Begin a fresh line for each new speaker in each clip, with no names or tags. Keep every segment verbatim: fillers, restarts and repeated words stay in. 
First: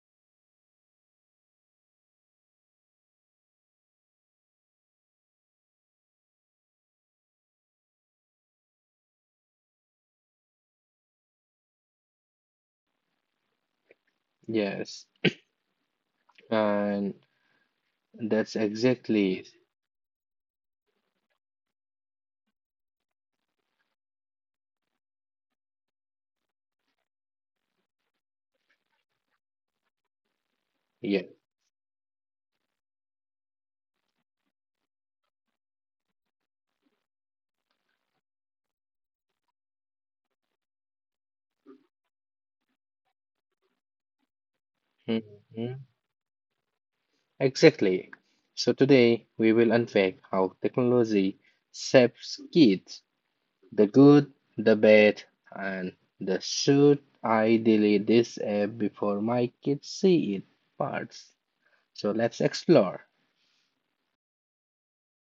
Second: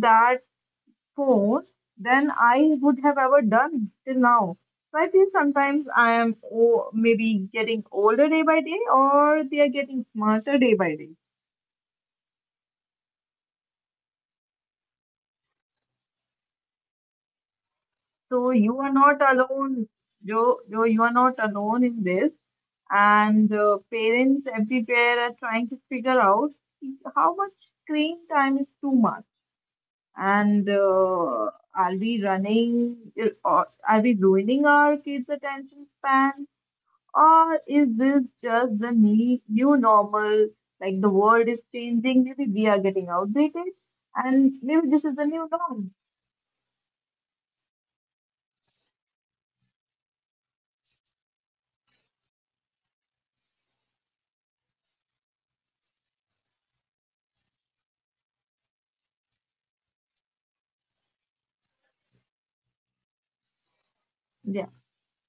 that more than I would have ever done till now. So I feel sometimes I am oh, maybe getting older day by day, or they are getting smarter day by day.
Yes, and
So
That's
you are not
exactly it.
alone, Joe. Joe, you are not alone in this. And uh, parents everywhere are trying to figure out how much screen time is too much, and
Yeah.
uh, are we running? Or are we ruining our kids' attention span? Or is this just the ne- new normal? Like the world is changing, maybe we are getting outdated, and maybe this is the new
Mhm.
norm.
Exactly. So today we will unpack how technology shapes kids, the good, the bad, and the should I delete this app before my kids see it parts. So let's explore.
Yeah.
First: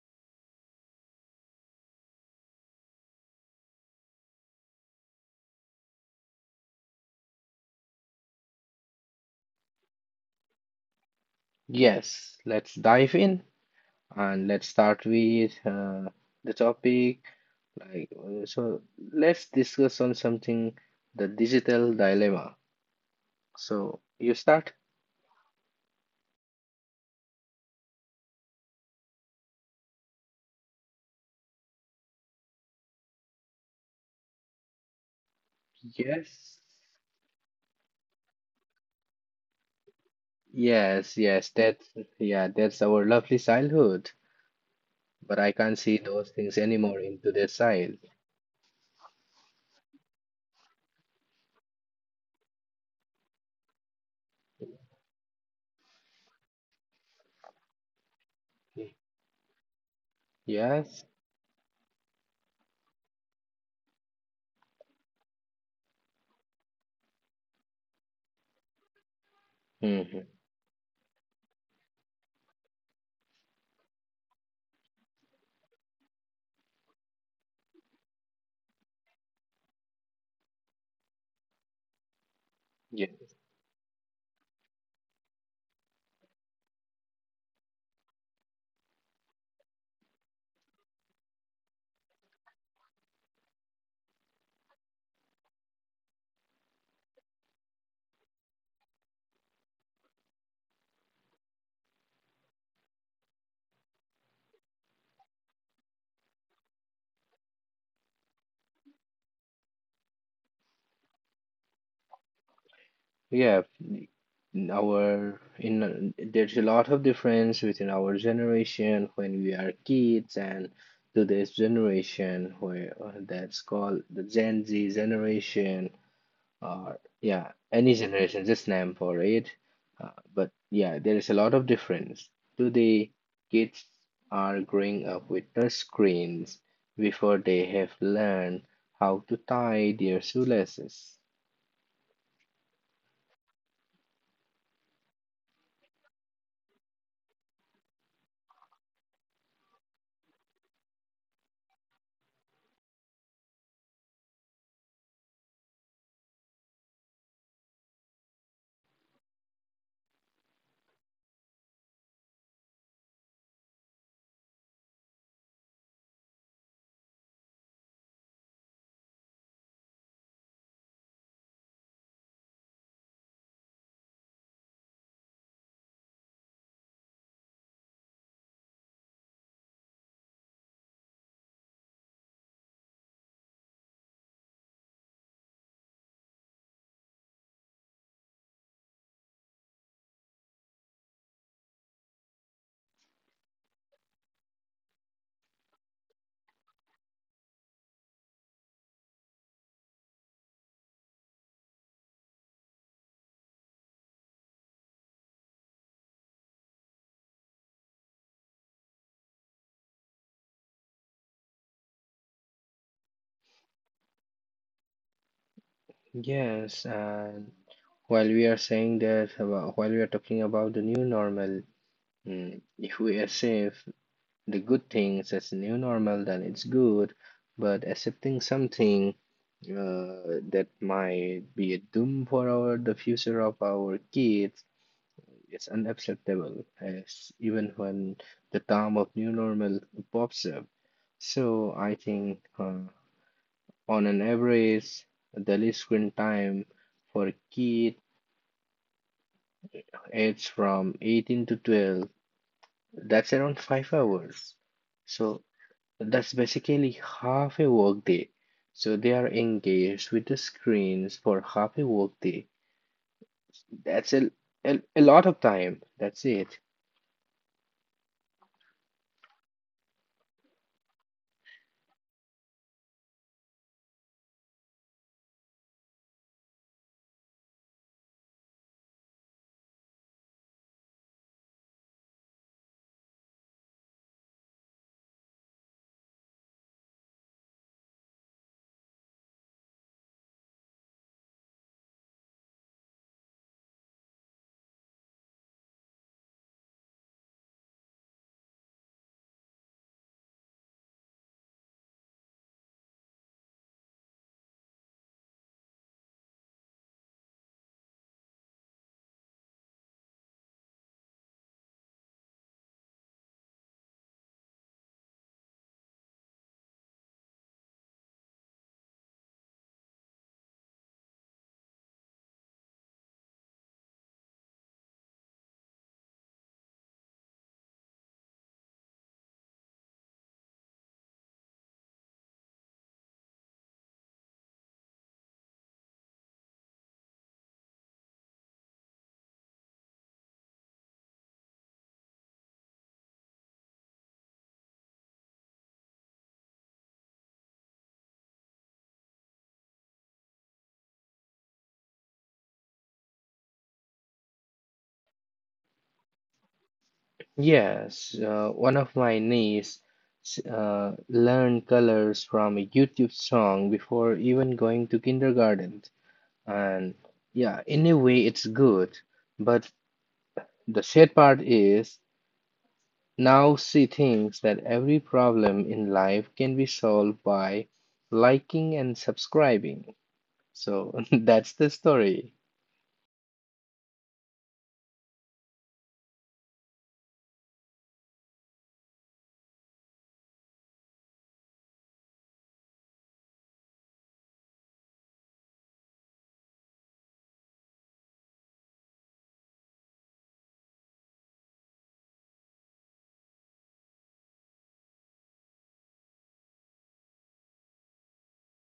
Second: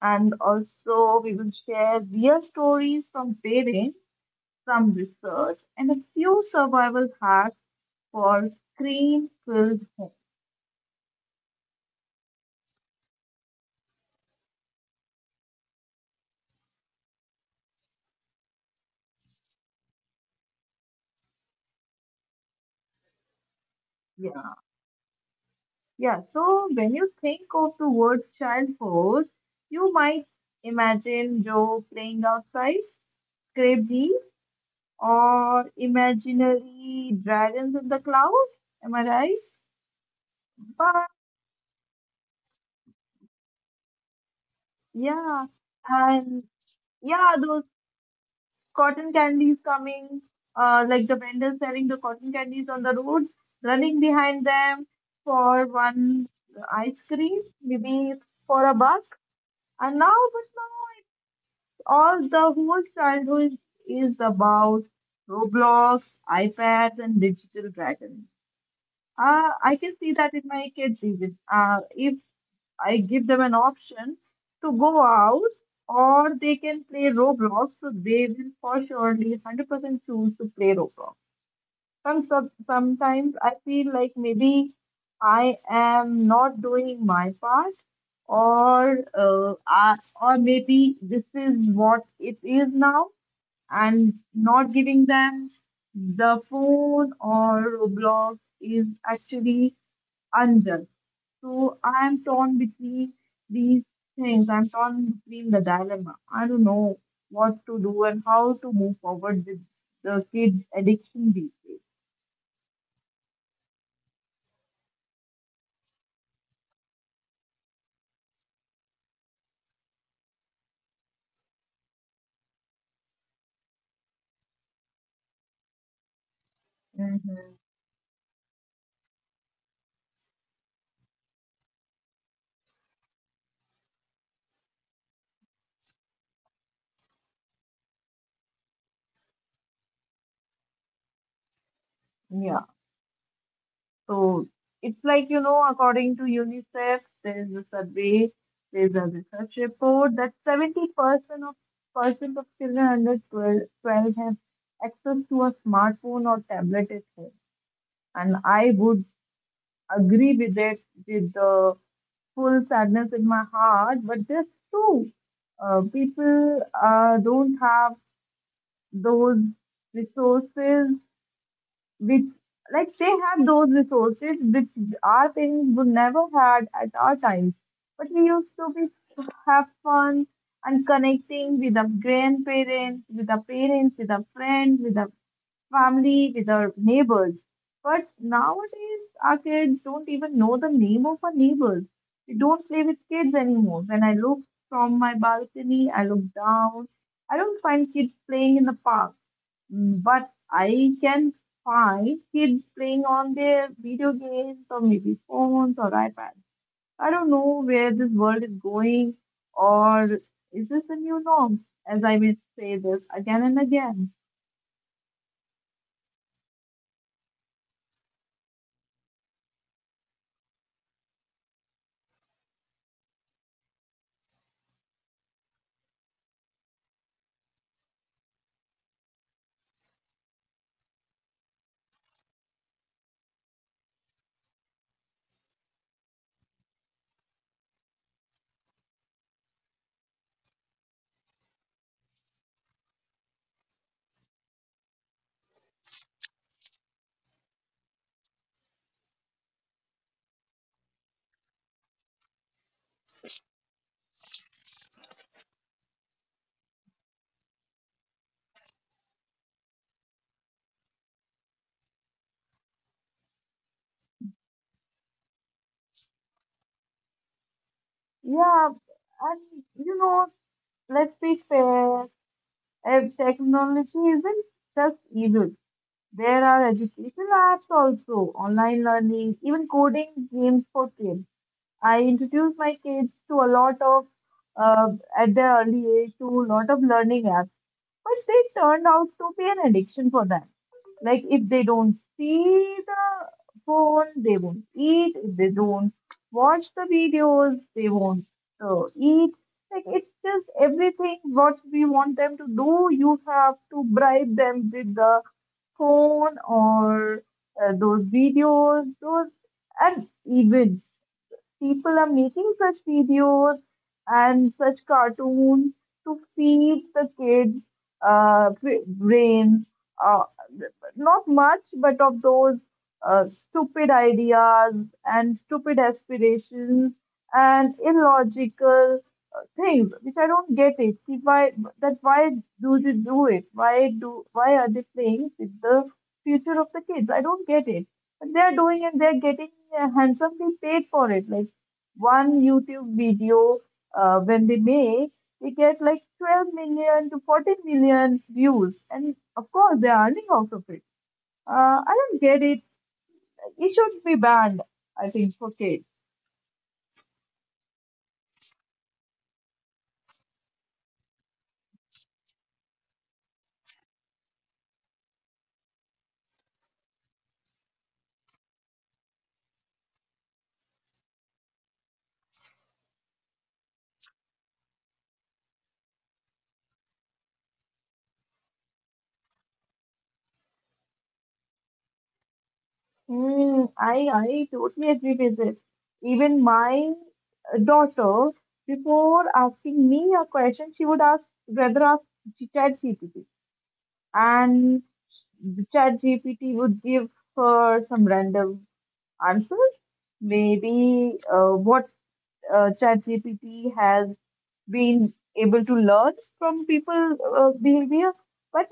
And also, we will share real stories from parents, some research, and a few survival hacks for screen filled homes.
Yes, let's dive in and let's start with uh, the topic. Like, uh, so let's discuss on something the digital dilemma. So
Yeah.
you start.
Yeah. So when you think of the word child force, you might imagine Joe playing outside, scrape these or
Yes,
imaginary dragons in the clouds. Am I right? But
yes, yes. That's yeah, that's our lovely childhood. But
yeah,
I can't see those
and
things anymore in
yeah,
today's
those
child.
cotton candies coming, uh, like the vendors selling the cotton candies on the roads, running behind them for one ice cream, maybe for a buck. And now, but now
Yes.
it's all the whole childhood is about Roblox, iPads, and digital dragons. Uh, I can see
Mm-hmm.
that in my kids even. Uh, if I give them an option to go out or they can play Roblox, so they will for surely one hundred percent choose to play Roblox. Some, some,
Yeah.
sometimes I feel like maybe I am not doing my part or uh, I, or maybe this is what it is now and not giving them the phone or Roblox is actually unjust. So I am torn between these things. I'm torn between the dilemma. I don't know what to do and how to move forward with the kids' addiction these days.
Yeah. In Our in there's a lot of difference within our generation when we are kids and today's generation where uh, that's called the Gen Z generation. Or yeah,
Mm-hmm.
any generation, just name for it. Uh, but yeah, there is a lot of difference. Today, kids are growing up with touch screens before they have learned how to tie their shoelaces.
Yeah. So it's like, you know, according to UNICEF, there's a survey, there's a research report that seventy percent of percent of children under 12, twelve have access to a smartphone or tablet at home. And I would agree with it with the full sadness in my heart, but that's true. Uh, people uh, don't have those resources which like they have those resources which our parents would never had at our times. But we used to be have fun and connecting with our grandparents, with our parents, with our friends, with our family, with our neighbors. But nowadays, our kids don't even know the name of our neighbors. We don't play with kids anymore. When I look from my balcony, I look down. I don't find kids playing in the park. Mm, but I can find kids playing on their video games or maybe phones or iPads. I don't know where this world is going, or is this the new norm? As I will say this again and again.
Yes, and while we are saying that, about, while we are talking about the new normal, mm, if we accept the good things as new normal, then it's good. But accepting something uh, that might be a doom for our the future of our kids is unacceptable as even when the term of new normal pops up. So I think, uh, on an average, the daily screen time for a kid aged from eighteen to twelve, that's around five hours. So that's basically half a workday. So they are engaged with the screens for half a workday. That's a, a, a lot of time. That's it.
Yeah, and you know, let's be fair, eh, technology isn't just evil. There are educational apps also, online learning, even coding games for kids. I introduce my kids to a lot of, uh, at their early age, to a lot of learning apps, but they turned out to be an addiction for them. Like if they don't see the phone, they won't eat. If they don't watch the videos, they won't uh, eat. Like it's just everything what we want them to do. You have to bribe them with the phone or uh, those videos, those and events. People are making such videos and such cartoons to feed the kids' uh, bra- brains. Uh, Not much, but of those uh, stupid ideas and stupid aspirations and illogical uh, things, which I don't get it. See why that why do they do it? Why do why are they playing with the future of the kids? I don't get it they're doing and they're getting uh, handsomely paid for it. Like one YouTube video, uh, when they make, they get like twelve million to fourteen million views, and of course they're earning out of it. Uh, I don't get it. It should be banned, I think, for kids.
Yes, uh, one of my niece uh, learned colors from a YouTube song before even going to kindergarten. And yeah, in a way, it's good. But the sad part is now she thinks that every problem in life can be solved by liking and subscribing. So that's the story.
Mm, I I totally agree with this. Even my uh, daughter, before asking me a question, she would ask rather ask ChatGPT and the chat G P T would give uh, some random answers. Maybe uh, what uh, chat G P T has been able to learn from people uh, behavior, but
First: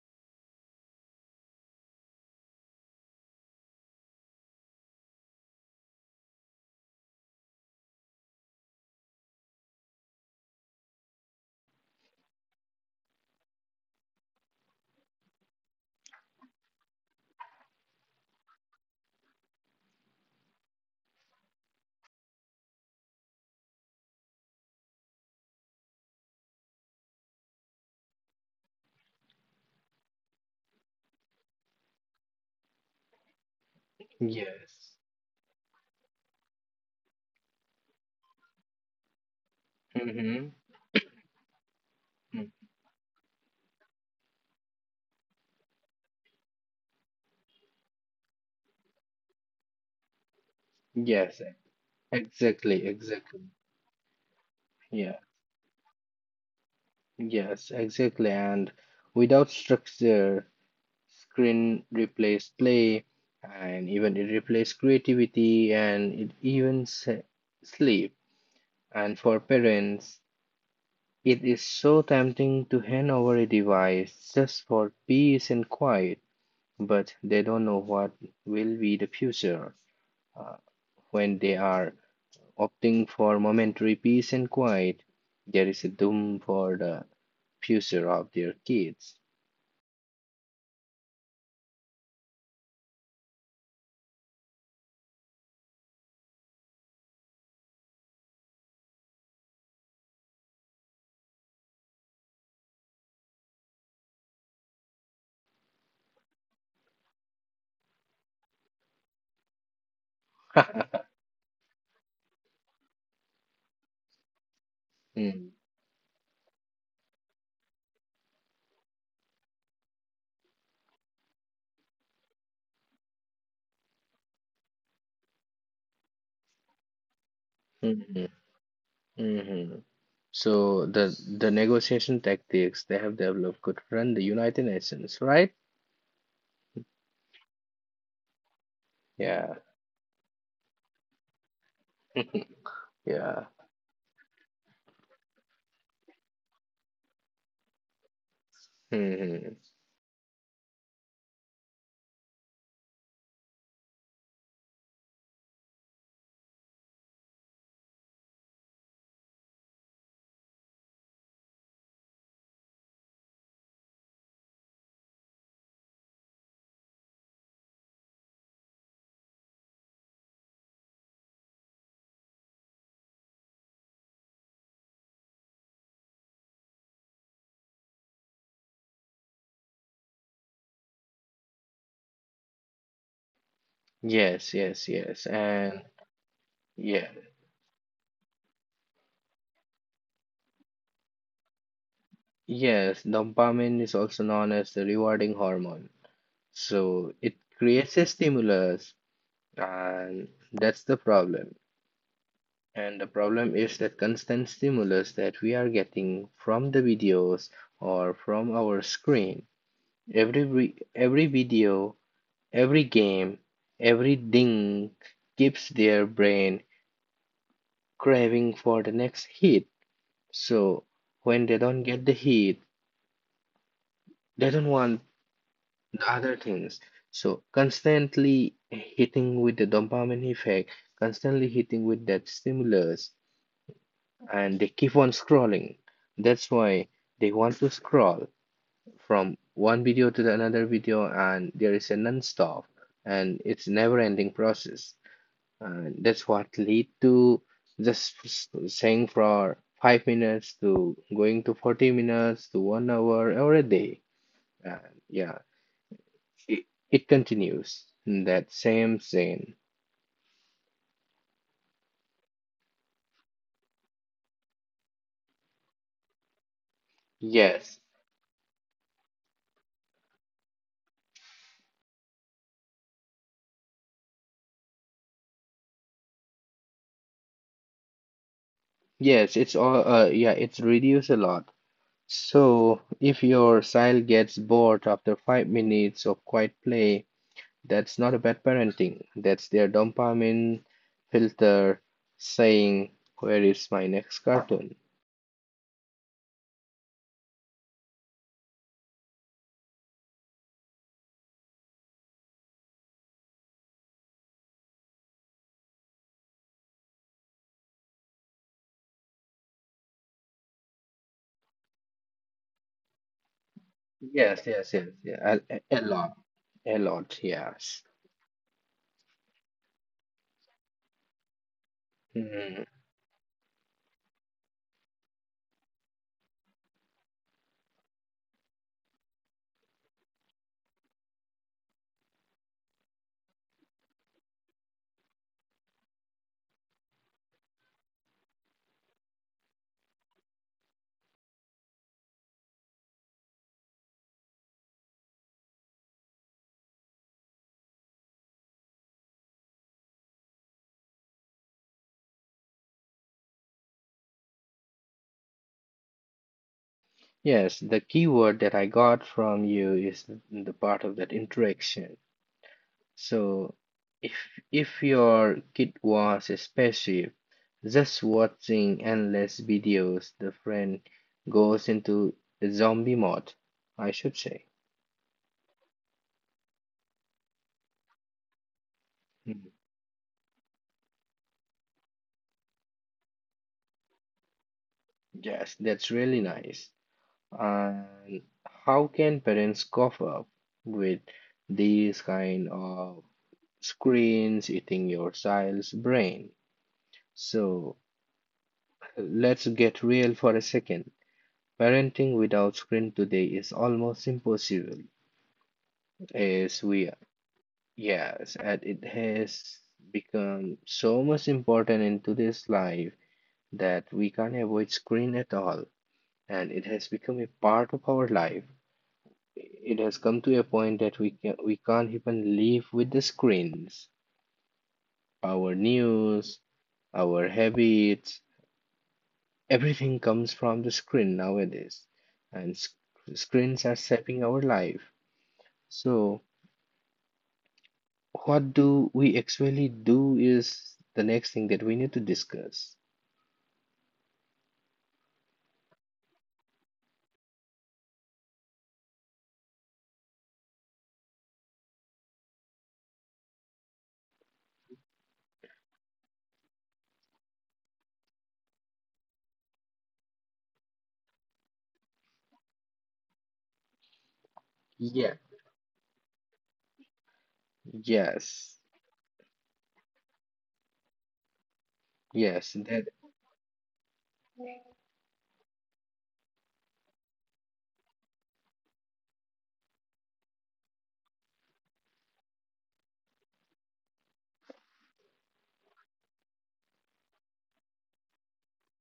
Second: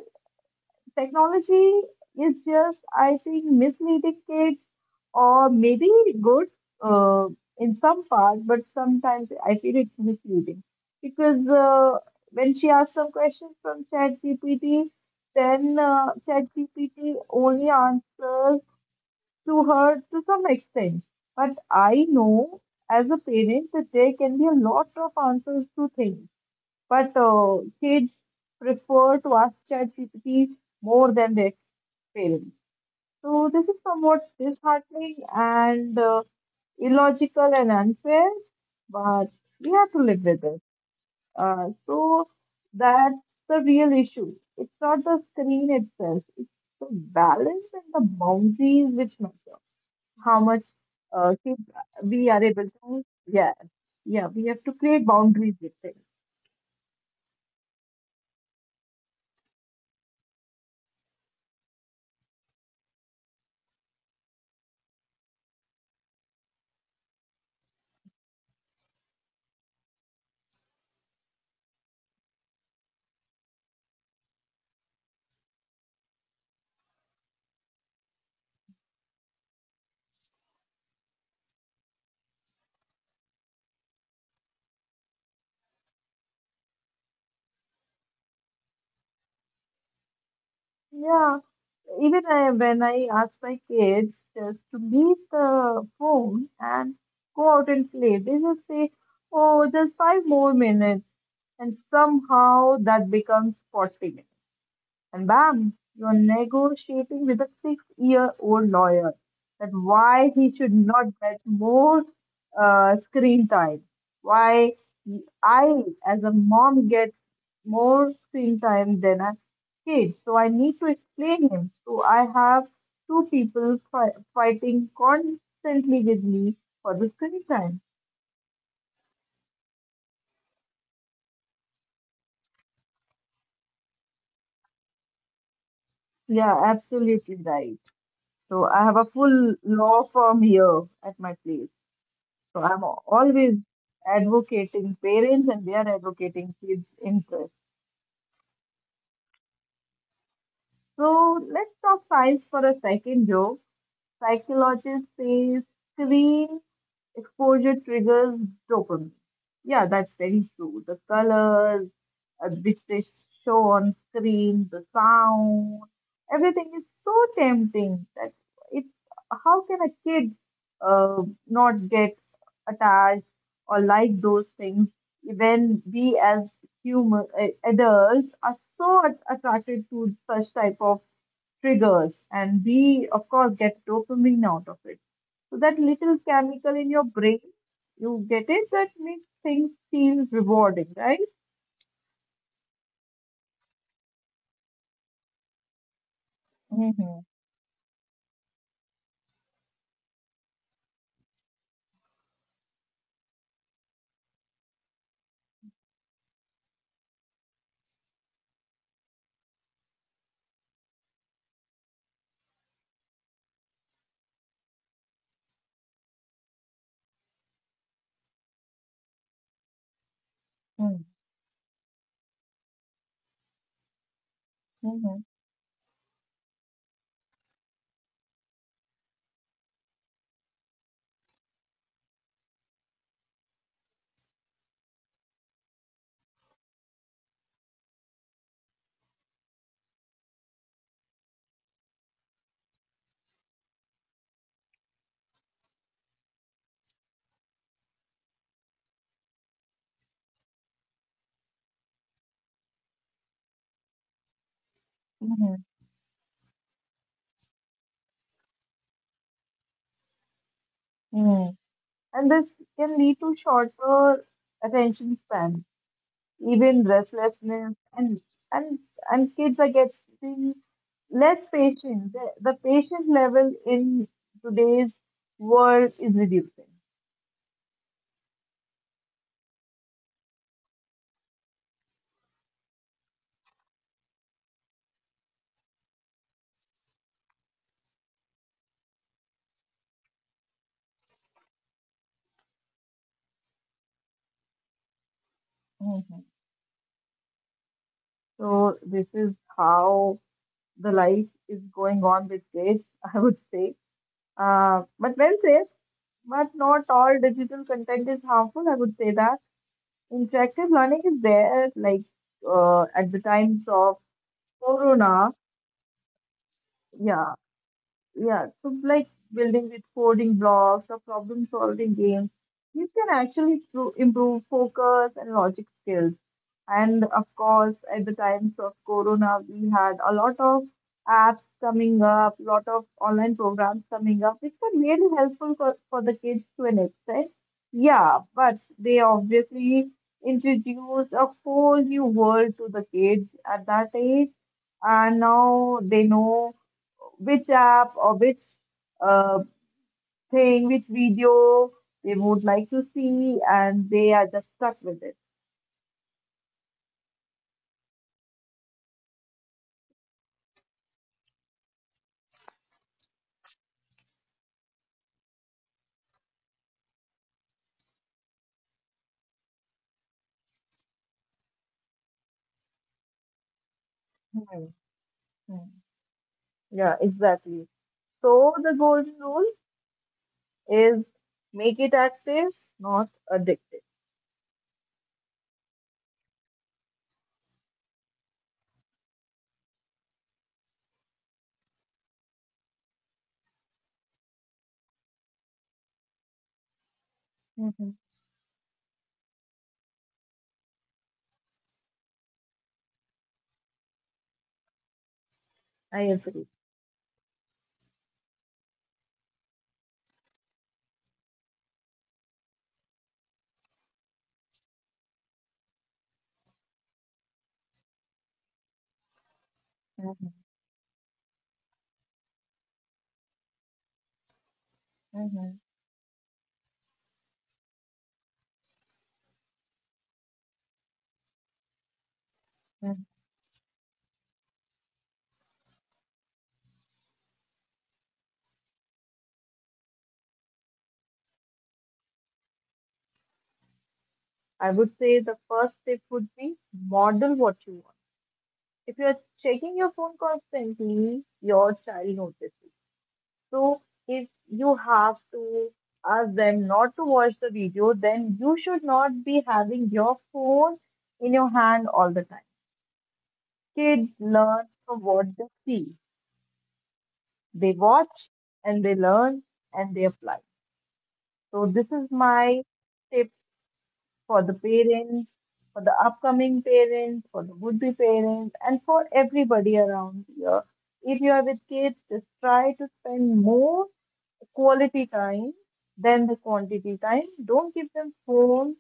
technology is just, I think, misleading kids, or maybe good uh, in some part, but sometimes I feel it's misleading because uh, when she asks some questions from ChatGPT, then uh, ChatGPT only answers to her to some extent. But I know as a parent that there can be a lot of answers to things but uh, kids prefer to ask ChatGPT more than their parents. So this is somewhat
Yes.
disheartening and uh, illogical and unfair, but we have to live
Mm-hmm.
with it. Uh, so that's the real issue. It's not the screen itself, it's the balance and the boundaries which matter. How much
Yes.
uh, kids we are able
Exactly,
to,
exactly.
yeah, yeah, we have to create
Yeah,
boundaries with it.
yes, exactly. And without structure, screen replaced play, and even it replaced creativity, and it even se sleep. And for parents, it is so tempting to hand over a device just for peace and quiet, but they don't know what will be the future uh, when they are opting for momentary peace and quiet. There is a doom for the future of their kids.
Yeah, even I, when I ask my kids just to leave the phone and go out and play, they just say, "Oh, just five more minutes," and somehow that becomes forty minutes. And bam, you're negotiating with a six-year old lawyer that why he should not get more uh, screen time, why
Mm.
I, as a mom, get more screen time than a kid. So I need to explain him. So I have two people fi- fighting constantly with me for the screen time.
Mhm, mhm. So the the negotiation tactics they have developed could run the United Nations, right?
Yeah, absolutely right. So I have a
Yeah,
full law firm here at my place. So I'm
yeah.
always advocating parents and they are advocating kids' interest.
Mhm.
So let's talk science for a second, Joe. Psychologists say screen exposure triggers dopamine. Yeah, that's very true. The colors uh, which they show on screen, the sound, everything is so tempting that it. How can a kid uh, not get attached or like those things when we as human uh, adults are so at- attracted to such type of triggers and we of course get dopamine
Yes,
out of
yes,
it
yes.
so that
And
little chemical in your
yeah,
brain, you get it, that makes things feel rewarding, right?
yes, dopamine is also known as the rewarding hormone. So
Mm-hmm.
it creates a stimulus, and that's the problem. And the problem is that constant stimulus that we are getting from the videos or from our screen. Every every video, every game, every ding keeps their brain craving for the next hit. So
Mm-hmm.
when they don't get the hit, they don't want the other things. So constantly hitting with the dopamine effect, constantly hitting with that stimulus, and they keep on scrolling. That's why they want to scroll from one video to the another video, and there is a non-stop and it's never-ending process. And that's what lead to just saying for five minutes to going to forty minutes to one hour or a day. And yeah,
Mm-hmm.
it, it continues in that same scene.
Mm-hmm. And this can lead to shorter attention span, even restlessness,
Yes,
and and and kids are getting less patient. The, the patient level in today's world is reducing.
yes, it's all, uh, yeah, it's reduced a lot. So, if your child gets bored after five minutes of quiet play, that's not a bad parenting. That's their dopamine filter saying, "Where is my next cartoon?"
Mm-hmm. So this is how the life is going on with kids, I would say. Uh, but well said. But not all digital content is harmful. I would say that interactive learning is there, like uh, at the times of
Yes, yes, yes,
Corona.
yeah, a, a a lot, a lot,
Yeah,
yes.
yeah, so like building with coding blocks or problem solving games,
Mm.
you can actually pro- improve focus and logic skills. And of course, at the times of Corona, we had a lot of apps coming up, lot of online programs coming up, which were really helpful for, for the kids to an extent. Yeah, but they obviously introduced a whole new world to the kids at that age, and now they know which app or which uh, thing, which video they would like to see, and they are just stuck with it.
Yes, the keyword that I got from you is the part of that interaction. So if if your kid was a spaceship, just watching endless videos, the friend goes into zombie mode, I should say.
Hmm, hmm. Yeah, exactly. So the golden
Hmm.
rule is make it active, not addictive.
Yes, that's really nice. And how can parents cope up with these kind of screens eating your child's brain? So
Mhm,
let's get real for a second. Parenting without screen today is almost impossible.
I agree.
Yes, we are. Yes, and it has become so much important in today's life that we can't avoid screen at all, and it has become a part of our life. It has come
Mhm,
to a point that we can we can't even live with the screens. Our
mhm,
news, our habits, everything comes from the screen nowadays, and sc-
mhm.
screens are shaping our life. So What do we actually do is the next thing that we need to discuss.
I would say the first tip would be model what you want. If you're checking your phone constantly, your child notices. So if you have to ask them not to watch the video, then you should not be having your phone in your hand all the time. Kids learn from
Yeah.
what they see. They watch
Yes,
and they learn and they apply. So this is
yes,
my
that.
tip for the parents, for the upcoming parents, for the would be parents, and for everybody around here. If you are with kids, just try to spend more quality time than the quantity time. Don't give them phones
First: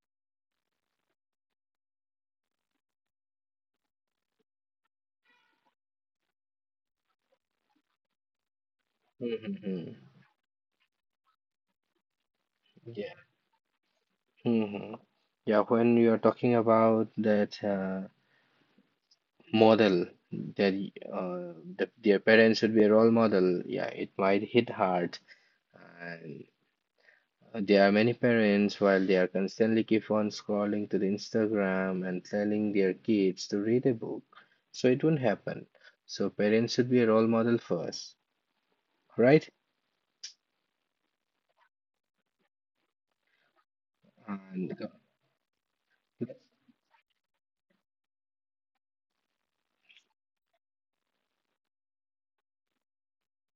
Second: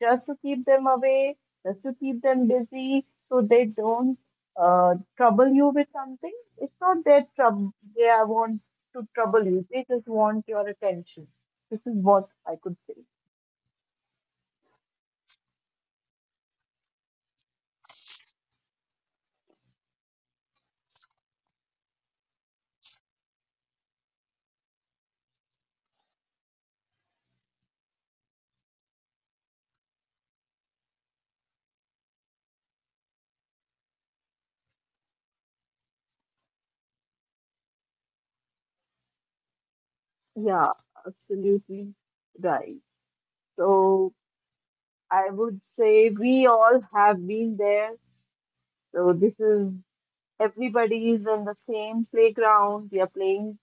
just to keep them away, just to keep them busy, so they don't uh, trouble you with something. It's not their trouble. They are want to trouble you. They
Hmm.
just want your attention. This is what I could say.
Yeah. Hmm. Yeah, when you are talking about that uh, model, that y- uh, the, their parents should be a role model, yeah, it might hit hard. There are many parents while they are constantly keep on scrolling to the Instagram and telling their kids to read a book. So it won't happen. So parents should be a role model first, right?
Yeah, absolutely right. So
And
I would say we all have been there. So this is everybody is in the same playground. We are playing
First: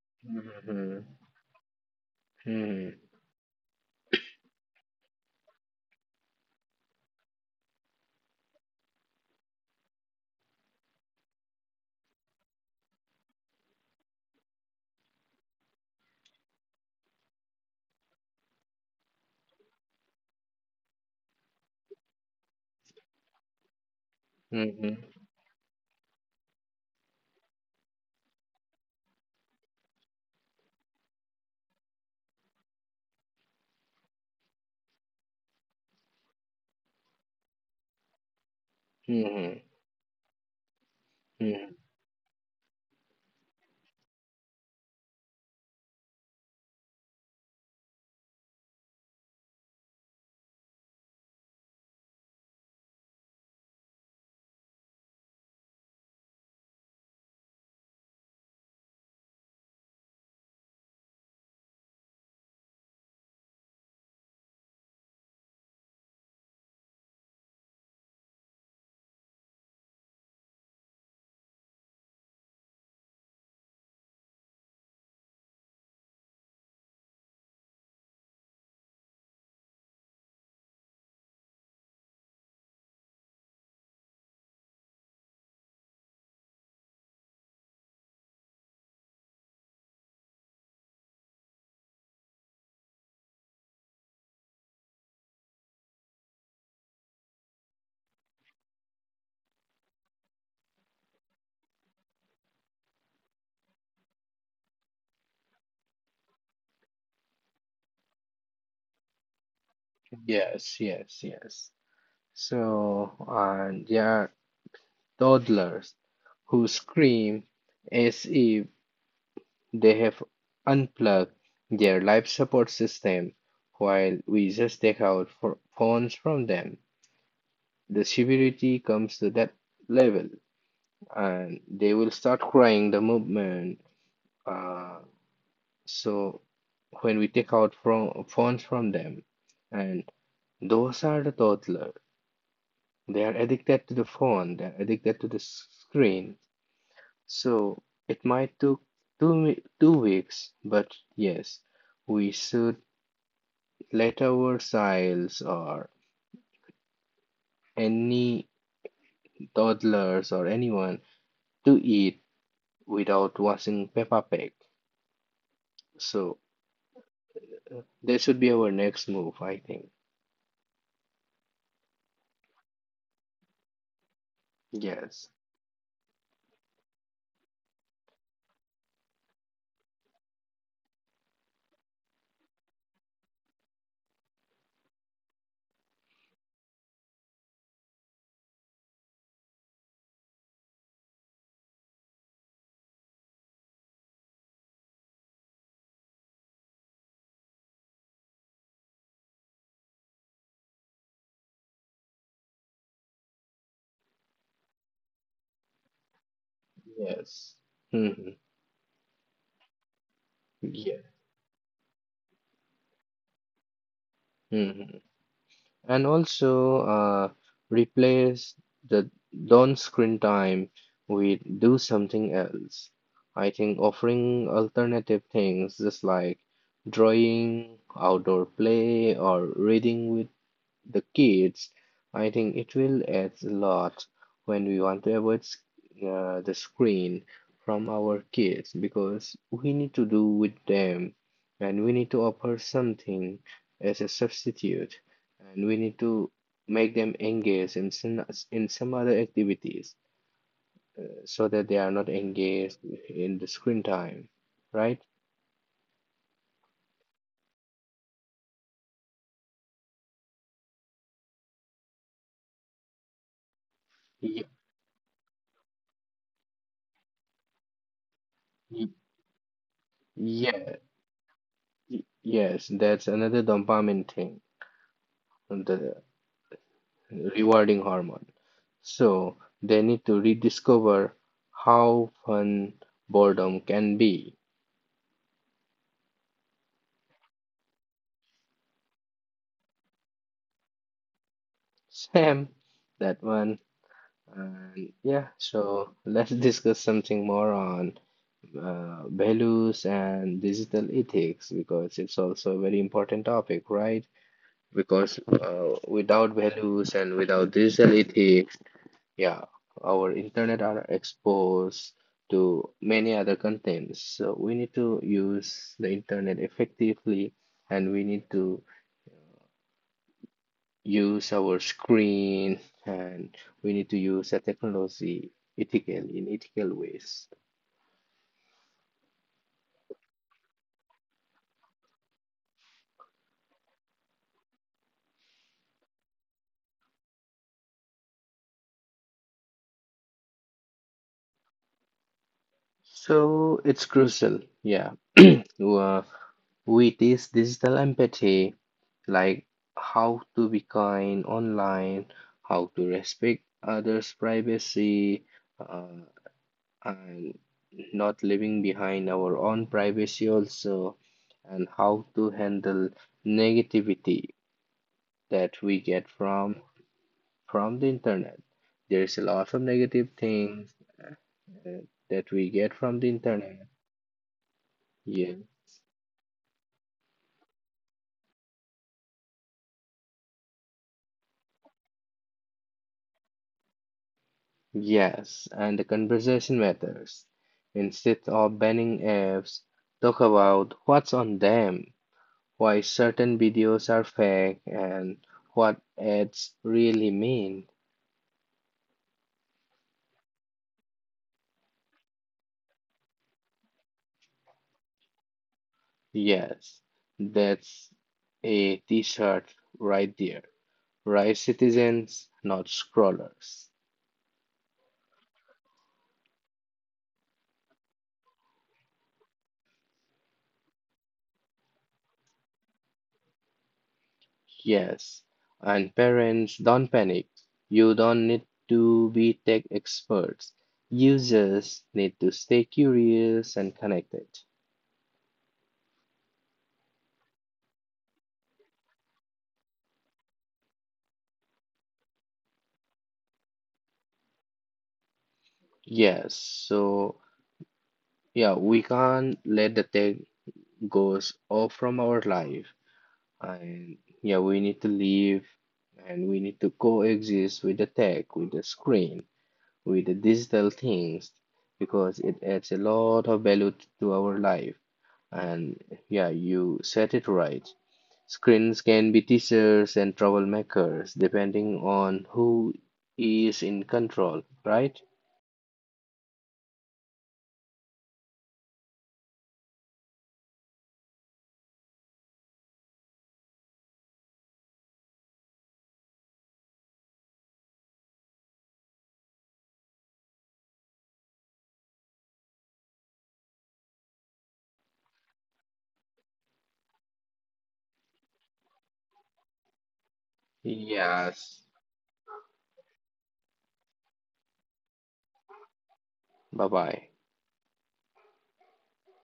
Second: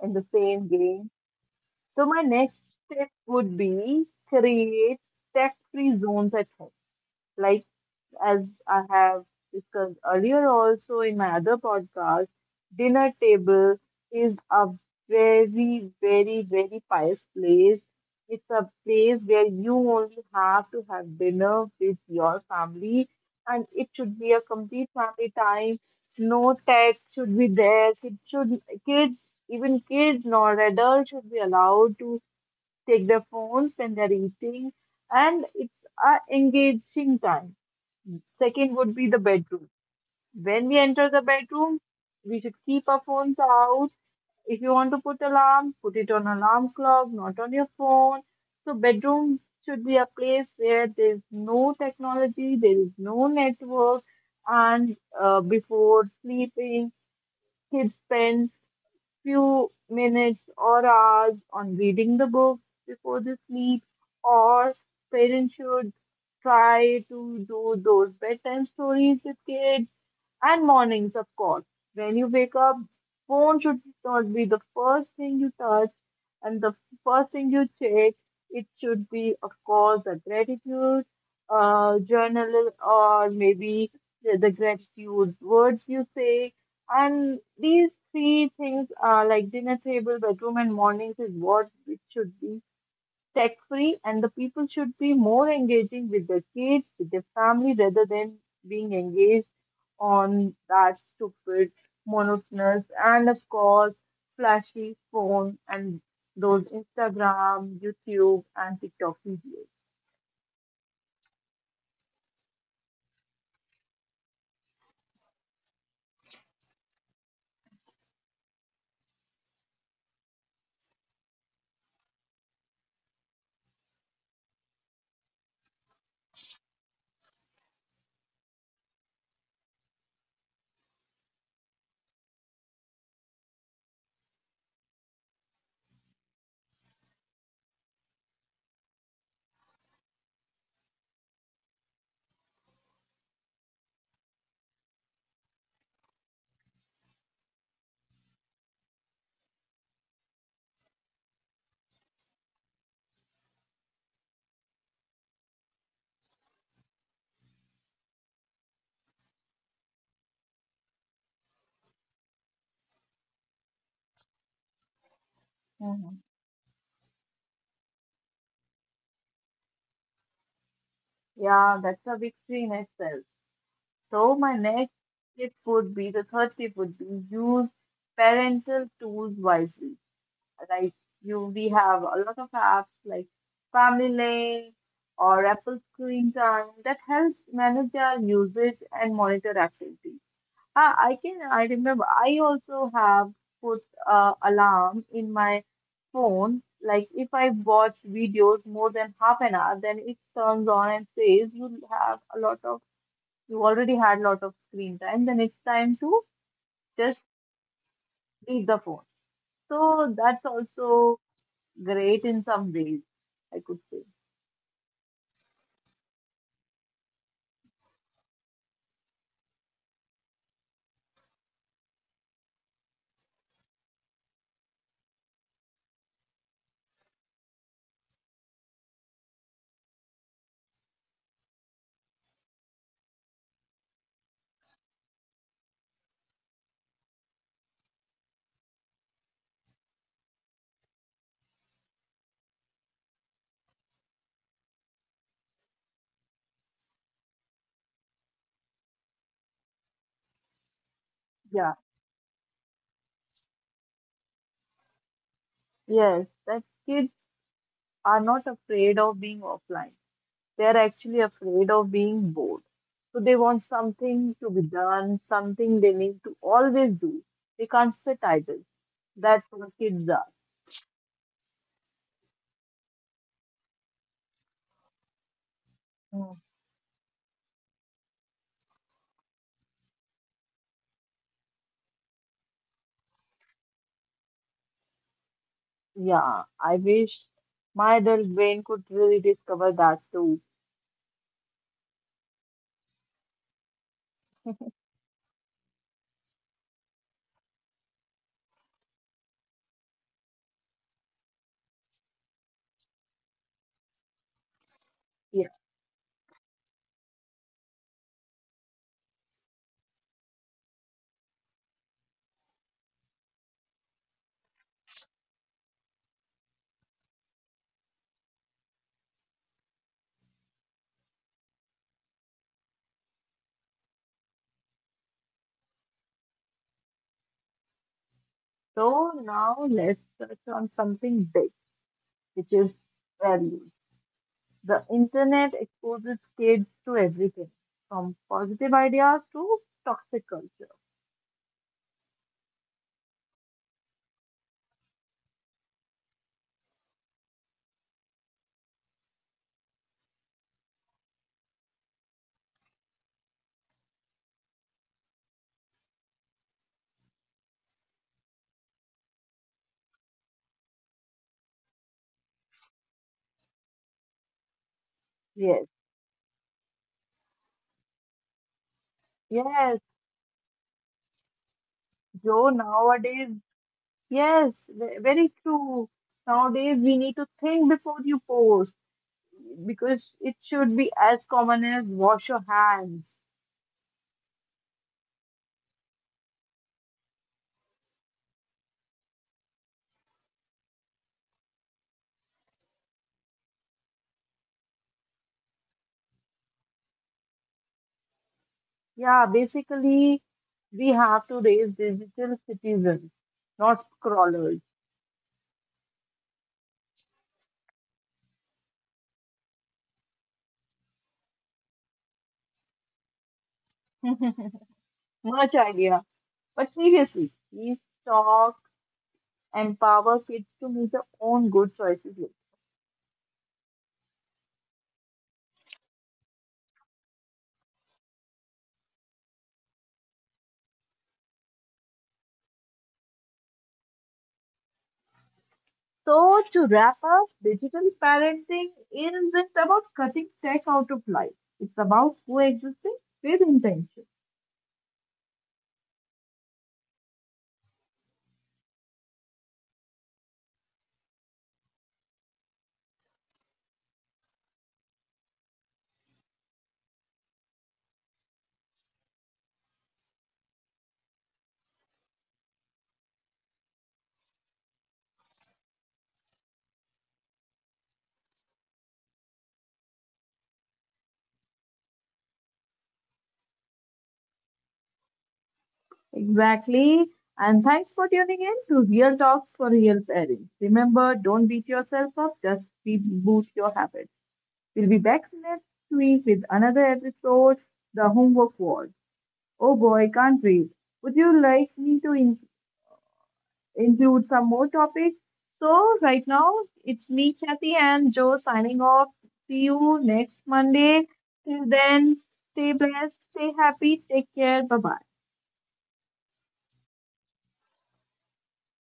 in the same
Mhm,
game. So my next
mhm,
step would be create tech-free zones at home. Like, as I have discussed earlier, also in my other podcast, dinner table is a very, very, very pious place. It's a place where you only have to have dinner with your family, and it should be a complete
mhm,
family time. No tech should be there. Kids should kids, even kids nor adults should be allowed to take their phones when they're eating, and it's a engaging time. Second would be the
mhm,
bedroom. When we enter the
mhm.
bedroom, we should keep our phones out. If you want to put alarm, put it on alarm clock, not on your phone. So bedroom should be a place where there is no technology, there is no network, and uh, before sleeping, kids spend few minutes or hours on reading the books before they sleep, or parents should try to do those bedtime stories with kids and mornings, of course. When you wake up, phone should not be the first thing you touch and the first thing you check. It should be, of course, a gratitude uh, journal or maybe the, the gratitude words you say, and these three things are like dinner table, bedroom, and mornings is what it should be tech free, and the people should be more engaging with their kids, with their family, rather than being engaged on that stupid, monotonous, and of course, flashy phone and those Instagram, YouTube, and TikTok videos.
Yes, yes, yes. So, and there are toddlers who scream as if They have unplugged their life support system while we just take out phones from them. The severity comes to that level, and they will start crying the moment. Uh, so when we take out from phones from them, and those are the toddler. They are addicted to the phone. They're addicted to the screen. So it might took two two weeks, but yes, we should leftovers or any toddlers or anyone to eat without watching Peppa Pig.
Mhm.
So that should be our next move, I think.
Yeah, that's a big screen itself. So my next
Yes,
tip would be the third tip would be use parental tools wisely. Like you, we have a lot of apps like Family Lane or Apple Screen Time that helps manage our usage and monitor activity. Ah, I can I remember I also have put uh, alarm in my phone. Like if I watch videos more than half an hour, then it turns on and says you have a lot of you already had lots of screen time, then it's time to just
yes. Hmm.
leave the phone. So that's
Yeah.
also great in some ways, I could say.
Hmm. And also, uh, replace the don't screen time with do something else. I think offering alternative things, just like drawing, outdoor play, or reading with the kids, I think it will add a lot when we want to avoid s- uh, the screen from our kids because we need to do with them and we need to offer something as a substitute and we need to make them engaged in some, in some other activities so that they
Yeah,
are not engaged in the screen time, right?
yes, that kids are not afraid of being offline. They're actually afraid of being bored. So they want something
Ye-
to be done, something they need to always do. They can't sit idle.
ye-
That's what kids are.
Yeah, y- yes, that's another dopamine thing. The
Mm.
rewarding hormone. So they need to rediscover how fun boredom can be.
Yeah, I wish my adult brain could really discover that too.
Sam, that one. And yeah, so let's discuss something more on uh, values and digital ethics because it's also a very important topic, right? Because uh, without values and without digital ethics, yeah, our internet are exposed to many other contents. So we need to use the internet effectively and we need to use our screen and we need to use the technology ethical in ethical ways.
So now let's touch on something big, which is values. The internet exposes kids to everything, from positive ideas to toxic culture.
So it's crucial. Yeah. Uh, With this digital empathy, like how to be kind online, how to respect others' privacy, uh, and not leaving behind our own privacy also, and how to handle negativity that
Yes,
we get from from the internet. There's a lot of
yes,
negative things uh, that we
Joe,
get from the
nowadays,
internet.
yes, ve-
Yeah,
very true. Nowadays, we need to think before you post because it should be as common as wash your hands.
yes, and the conversation matters. Instead of banning apps, talk about what's on them, why certain videos are fake, and what ads really mean.
Yeah, basically, we have to raise digital citizens, not scrollers.
Yes, that's a t-shirt right there. Rise citizens, not scrollers.
Much idea. But seriously, these talks empower kids to make their own good choices later.
Yes, and parents, don't panic. You don't need to be tech experts. You just need to stay curious and connected.
So, to wrap up, digital parenting isn't about cutting tech out of life, it's about coexisting with intention.
Yes, so yeah, we can't let the tech goes off from our life. And yeah, we need to live and we need to coexist with the tech, with the screen, with the digital things because it adds a lot of value to our life. And yeah, you said it right. Screens can be teachers and troublemakers depending on who is in control, right?
Exactly. And thanks for tuning in to Real Talks for Real Parents. Remember, don't beat yourself up, just reboot your habits. We'll be back next week with another episode, The Homework Wars. Oh boy, countries. Would you like me to in- include some more topics? So, right now, it's me, Kathy, and Joe signing off. See you next Monday.
Yes.
Till then, stay blessed, stay happy, take care. Bye bye.
Bye bye.